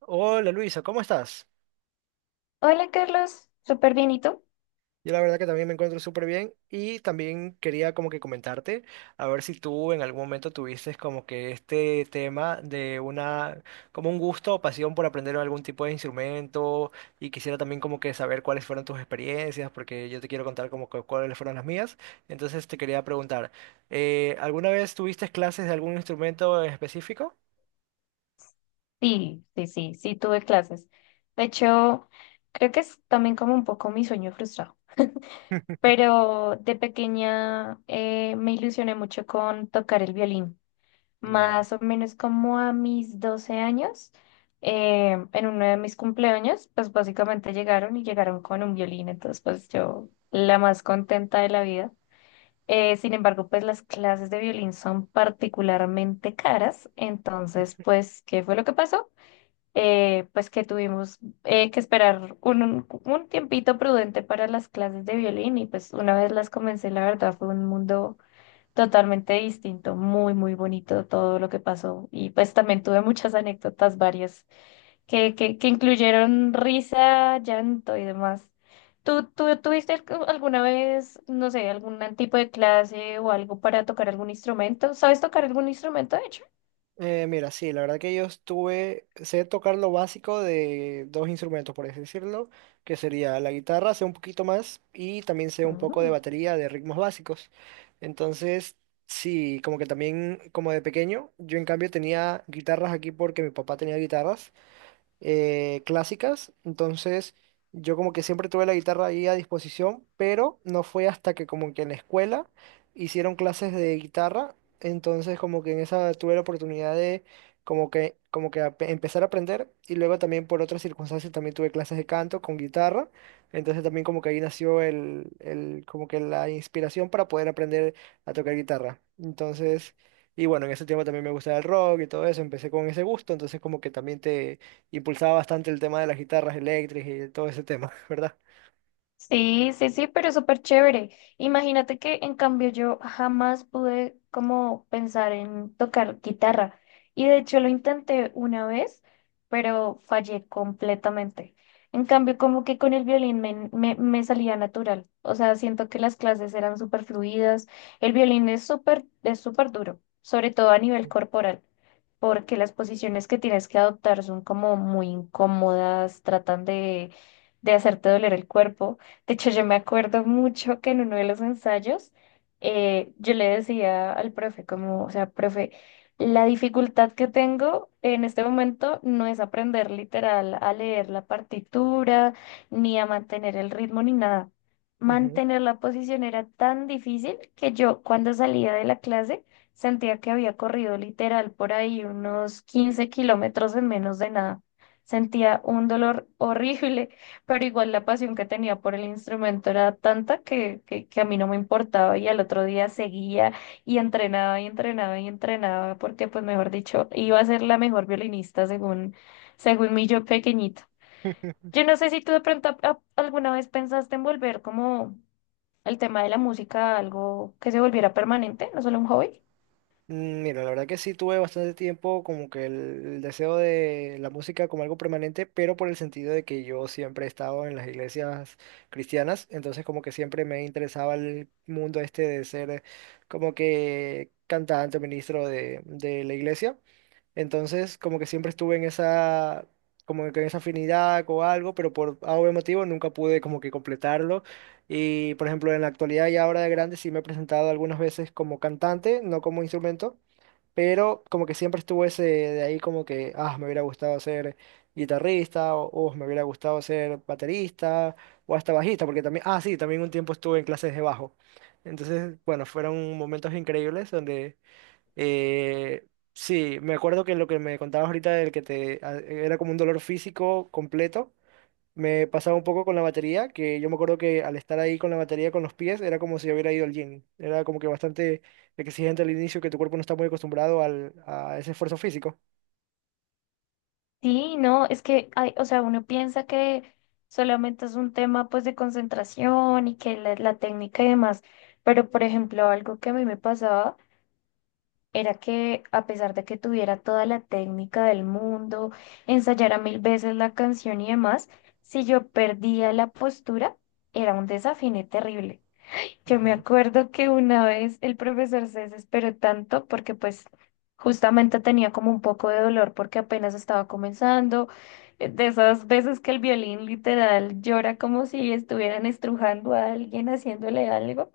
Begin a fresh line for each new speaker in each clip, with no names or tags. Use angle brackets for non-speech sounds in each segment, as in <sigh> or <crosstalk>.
Hola Luisa, ¿cómo estás?
Hola Carlos, súper bien, ¿y tú?
Yo la verdad que también me encuentro súper bien y también quería como que comentarte a ver si tú en algún momento tuviste como que este tema como un gusto o pasión por aprender algún tipo de instrumento y quisiera también como que saber cuáles fueron tus experiencias porque yo te quiero contar como que cuáles fueron las mías. Entonces te quería preguntar, ¿alguna vez tuviste clases de algún instrumento en específico?
Sí, sí, sí, sí, tuve clases. De hecho, creo que es también como un poco mi sueño frustrado, pero de pequeña me ilusioné mucho con tocar el violín,
Ya.
más o menos como a mis 12 años, en uno de mis cumpleaños, pues básicamente llegaron y llegaron con un violín, entonces pues yo la más contenta de la vida. Sin embargo, pues las clases de violín son particularmente caras, entonces, pues, ¿qué fue lo que pasó? Pues que tuvimos que esperar un tiempito prudente para las clases de violín y pues una vez las comencé, la verdad fue un mundo totalmente distinto, muy, muy bonito todo lo que pasó y pues también tuve muchas anécdotas varias que incluyeron risa, llanto y demás. ¿Tú tuviste alguna vez, no sé, algún tipo de clase o algo para tocar algún instrumento? ¿Sabes tocar algún instrumento, de hecho?
Mira, sí, la verdad que yo estuve, sé tocar lo básico de dos instrumentos, por así decirlo, que sería la guitarra, sé un poquito más, y también sé un poco de batería, de ritmos básicos. Entonces, sí, como que también, como de pequeño, yo en cambio tenía guitarras aquí porque mi papá tenía guitarras, clásicas, entonces yo como que siempre tuve la guitarra ahí a disposición, pero no fue hasta que como que en la escuela hicieron clases de guitarra, entonces como que en esa tuve la oportunidad de como que empezar a aprender y luego también por otras circunstancias también tuve clases de canto con guitarra, entonces también como que ahí nació el como que la inspiración para poder aprender a tocar guitarra. Entonces... Y bueno, en ese tiempo también me gustaba el rock y todo eso, empecé con ese gusto, entonces como que también te, impulsaba bastante el tema de las guitarras eléctricas y todo ese tema, <laughs> ¿verdad?
Sí, sí, sí, pero súper chévere. Imagínate que en cambio yo jamás pude como pensar en tocar guitarra. Y de hecho lo intenté una vez, pero fallé completamente. En cambio, como que con el violín me salía natural. O sea, siento que las clases eran súper fluidas. El violín es súper duro, sobre todo a nivel corporal porque las posiciones que tienes que adoptar son como muy incómodas, tratan de hacerte doler el cuerpo. De hecho, yo me acuerdo mucho que en uno de los ensayos yo le decía al profe como, o sea, profe, la dificultad que tengo en este momento no es aprender literal a leer la partitura, ni a mantener el ritmo, ni nada.
Ujú.
Mantener la posición era tan difícil que yo cuando salía de la clase sentía que había corrido literal por ahí unos 15 kilómetros en menos de nada. Sentía un dolor horrible pero igual la pasión que tenía por el instrumento era tanta que a mí no me importaba y al otro día seguía y entrenaba y entrenaba y entrenaba porque, pues, mejor dicho, iba a ser la mejor violinista según mi yo pequeñito. Yo
<laughs>
no sé si tú de pronto alguna vez pensaste en volver como el tema de la música a algo que se volviera permanente, no solo un hobby.
Mm, mira, la verdad que sí tuve bastante tiempo como que el deseo de la música como algo permanente, pero por el sentido de que yo siempre he estado en las iglesias cristianas, entonces como que siempre me interesaba el mundo este de ser como que cantante o ministro de la iglesia. Entonces, como que siempre estuve en esa, como que en esa afinidad o algo, pero por A o B motivo nunca pude como que completarlo. Y, por ejemplo, en la actualidad y ahora de grande sí me he presentado algunas veces como cantante, no como instrumento, pero como que siempre estuvo ese de ahí como que, ah, me hubiera gustado ser guitarrista o, "Oh, me hubiera gustado ser baterista o hasta bajista, porque también, ah, sí, también un tiempo estuve en clases de bajo. Entonces, bueno, fueron momentos increíbles donde eh, sí, me acuerdo que lo que me contabas ahorita del que te era como un dolor físico completo, me pasaba un poco con la batería, que yo me acuerdo que al estar ahí con la batería con los pies era como si yo hubiera ido al gym. Era como que bastante exigente al inicio, que tu cuerpo no está muy acostumbrado al, a ese esfuerzo físico.
Sí, no, es que hay, o sea, uno piensa que solamente es un tema pues de concentración y que la técnica y demás, pero por ejemplo, algo que a mí me pasaba era que a pesar de que tuviera toda la técnica del mundo, ensayara mil veces la canción y demás, si yo perdía la postura, era un desafiné terrible. Yo me
Ujú.
acuerdo que una vez el profesor se desesperó tanto porque pues justamente tenía como un poco de dolor porque apenas estaba comenzando, de esas veces que el violín literal llora como si estuvieran estrujando a alguien haciéndole algo.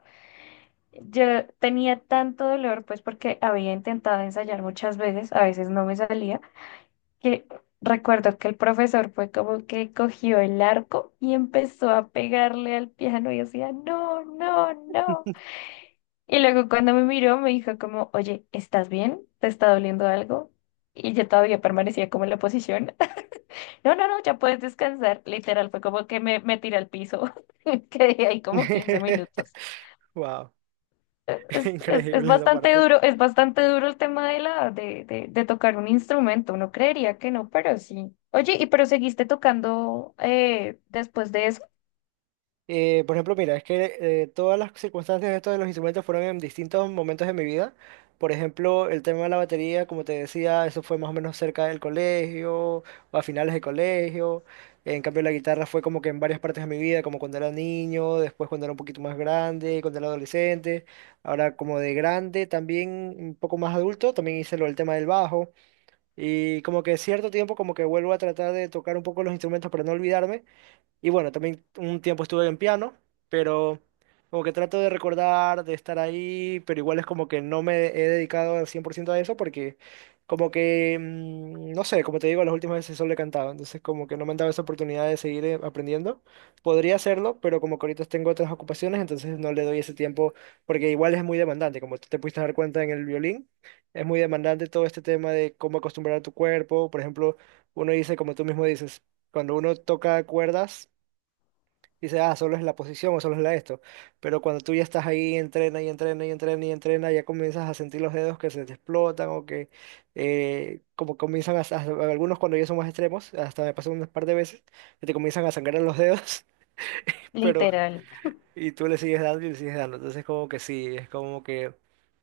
Yo tenía tanto dolor pues porque había intentado ensayar muchas veces, a veces no me salía, que recuerdo que el profesor fue como que cogió el arco y empezó a pegarle al piano y decía, no, no, no. Y luego cuando me miró me dijo como, oye, ¿estás bien? ¿Te está doliendo algo? Y yo todavía permanecía como en la posición. <laughs> No, no, no, ya puedes descansar. Literal, fue como que me tiré al piso. <laughs> Quedé ahí como 15 minutos.
<laughs> Wow, <laughs>
Es
increíble esa
bastante
parte.
duro, es bastante duro el tema de tocar un instrumento. Uno creería que no, pero sí. Oye, ¿y pero seguiste tocando después de eso?
Por ejemplo, mira, es que todas las circunstancias de estos de los instrumentos fueron en distintos momentos de mi vida. Por ejemplo, el tema de la batería, como te decía, eso fue más o menos cerca del colegio o a finales de colegio. En cambio, la guitarra fue como que en varias partes de mi vida, como cuando era niño, después cuando era un poquito más grande, cuando era adolescente. Ahora como de grande, también un poco más adulto, también hice lo del tema del bajo. Y como que cierto tiempo como que vuelvo a tratar de tocar un poco los instrumentos para no olvidarme y bueno, también un tiempo estuve en piano, pero como que trato de recordar, de estar ahí, pero igual es como que no me he dedicado al 100% a eso porque como que, mm, no sé, como te digo, las últimas veces solo he cantado, entonces como que no me han dado esa oportunidad de seguir aprendiendo. Podría hacerlo, pero como que ahorita tengo otras ocupaciones, entonces no le doy ese tiempo porque igual es muy demandante, como tú te pudiste dar cuenta en el violín, es muy demandante todo este tema de cómo acostumbrar a tu cuerpo, por ejemplo, uno dice, como tú mismo dices, cuando uno toca cuerdas, dice, ah, solo es la posición o solo es la esto. Pero cuando tú ya estás ahí, entrena y entrena y entrena y entrena, ya comienzas a sentir los dedos que se te explotan o que como comienzan a, algunos cuando ya son más extremos, hasta me pasó unas par de veces, que te comienzan a sangrar los dedos, <laughs> pero
Literal.
y tú le sigues dando y le sigues dando. Entonces como que sí, es como que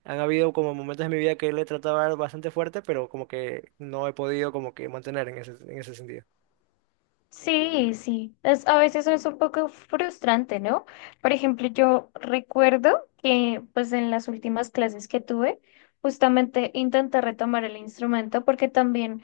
han habido como momentos en mi vida que le he tratado de dar bastante fuerte, pero como que no he podido como que mantener en ese sentido.
Sí, sí, es, a veces es un poco frustrante, ¿no? Por ejemplo, yo recuerdo que pues en las últimas clases que tuve, justamente intenté retomar el instrumento porque también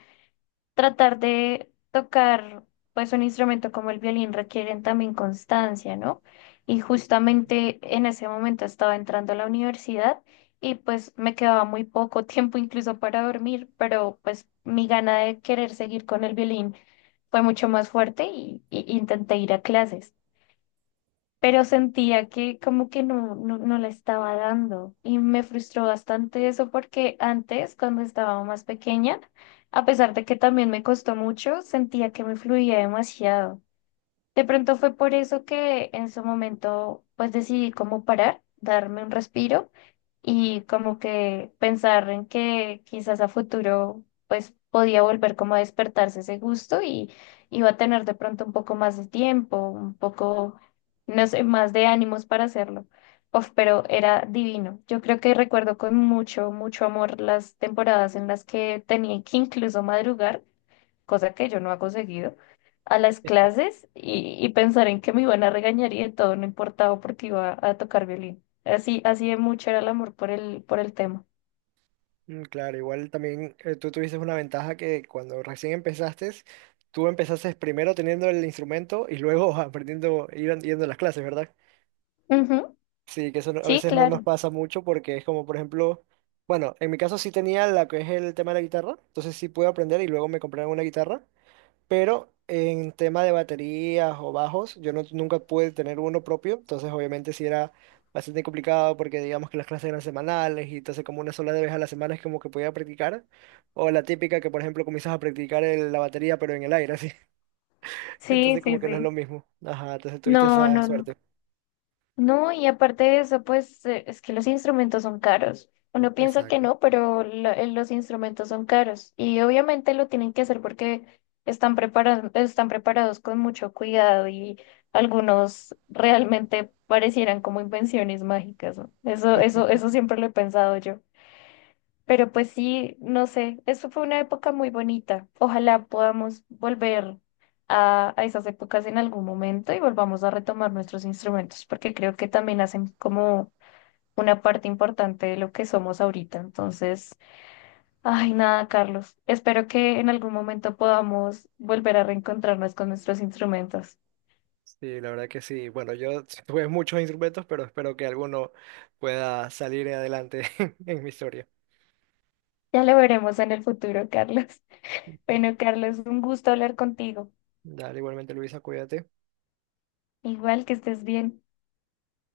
tratar de tocar pues un instrumento como el violín requieren también constancia, ¿no? Y justamente en ese momento estaba entrando a la universidad y pues me quedaba muy poco <laughs> tiempo incluso para dormir, pero pues mi gana de querer seguir con el violín fue mucho más fuerte y intenté ir a clases, pero sentía que como que no la estaba dando y me frustró bastante eso porque antes, cuando estaba más pequeña, a pesar de que también me costó mucho, sentía que me fluía demasiado. De pronto fue por eso que en su momento pues decidí como parar, darme un respiro y como que pensar en que quizás a futuro pues podía volver como a despertarse ese gusto y iba a tener de pronto un poco más de tiempo, un poco, no sé, más de ánimos para hacerlo. Uf, pero era divino. Yo creo que recuerdo con mucho, mucho amor las temporadas en las que tenía que incluso madrugar, cosa que yo no hago seguido a las clases y pensar en que me iban a regañar y de todo no importaba porque iba a tocar violín. Así, así de mucho era el amor por el tema.
Mm, claro, igual también tú tuviste una ventaja que cuando recién empezaste, tú empezaste primero teniendo el instrumento y luego <laughs> aprendiendo, yendo a las clases, ¿verdad?
Ujú.
Sí, que eso a
Sí,
veces no nos
claro.
pasa mucho porque es como, por ejemplo, bueno, en mi caso sí tenía la que es el tema de la guitarra, entonces sí pude aprender y luego me compraron una guitarra, pero en tema de baterías o bajos, yo no, nunca pude tener uno propio, entonces obviamente sí era bastante complicado porque digamos que las clases eran semanales y entonces como una sola vez a la semana es como que podía practicar, o la típica que por ejemplo comienzas a practicar la batería pero en el aire, así, <laughs>
Sí,
entonces como
sí,
que no es
sí.
lo mismo. Ajá, entonces tuviste
No,
esa
no, no.
suerte.
No, y aparte de eso, pues es que los instrumentos son caros. Uno piensa que
Exacto.
no, pero los instrumentos son caros. Y obviamente lo tienen que hacer porque están preparados con mucho cuidado y algunos realmente parecieran como invenciones mágicas, ¿no? Eso siempre lo he pensado yo. Pero pues sí, no sé, eso fue una época muy bonita. Ojalá podamos volver a esas épocas en algún momento y volvamos a retomar nuestros instrumentos, porque creo que también hacen como una parte importante de lo que somos ahorita. Entonces, ay, nada, Carlos, espero que en algún momento podamos volver a reencontrarnos con nuestros instrumentos.
Sí, la verdad que sí. Bueno, yo <laughs> tuve muchos instrumentos, pero espero que alguno pueda salir adelante <laughs> en mi historia.
Ya lo veremos en el futuro, Carlos. <laughs> Bueno, Carlos, un gusto hablar contigo.
Dale, igualmente Luisa, cuídate.
Igual que estés bien.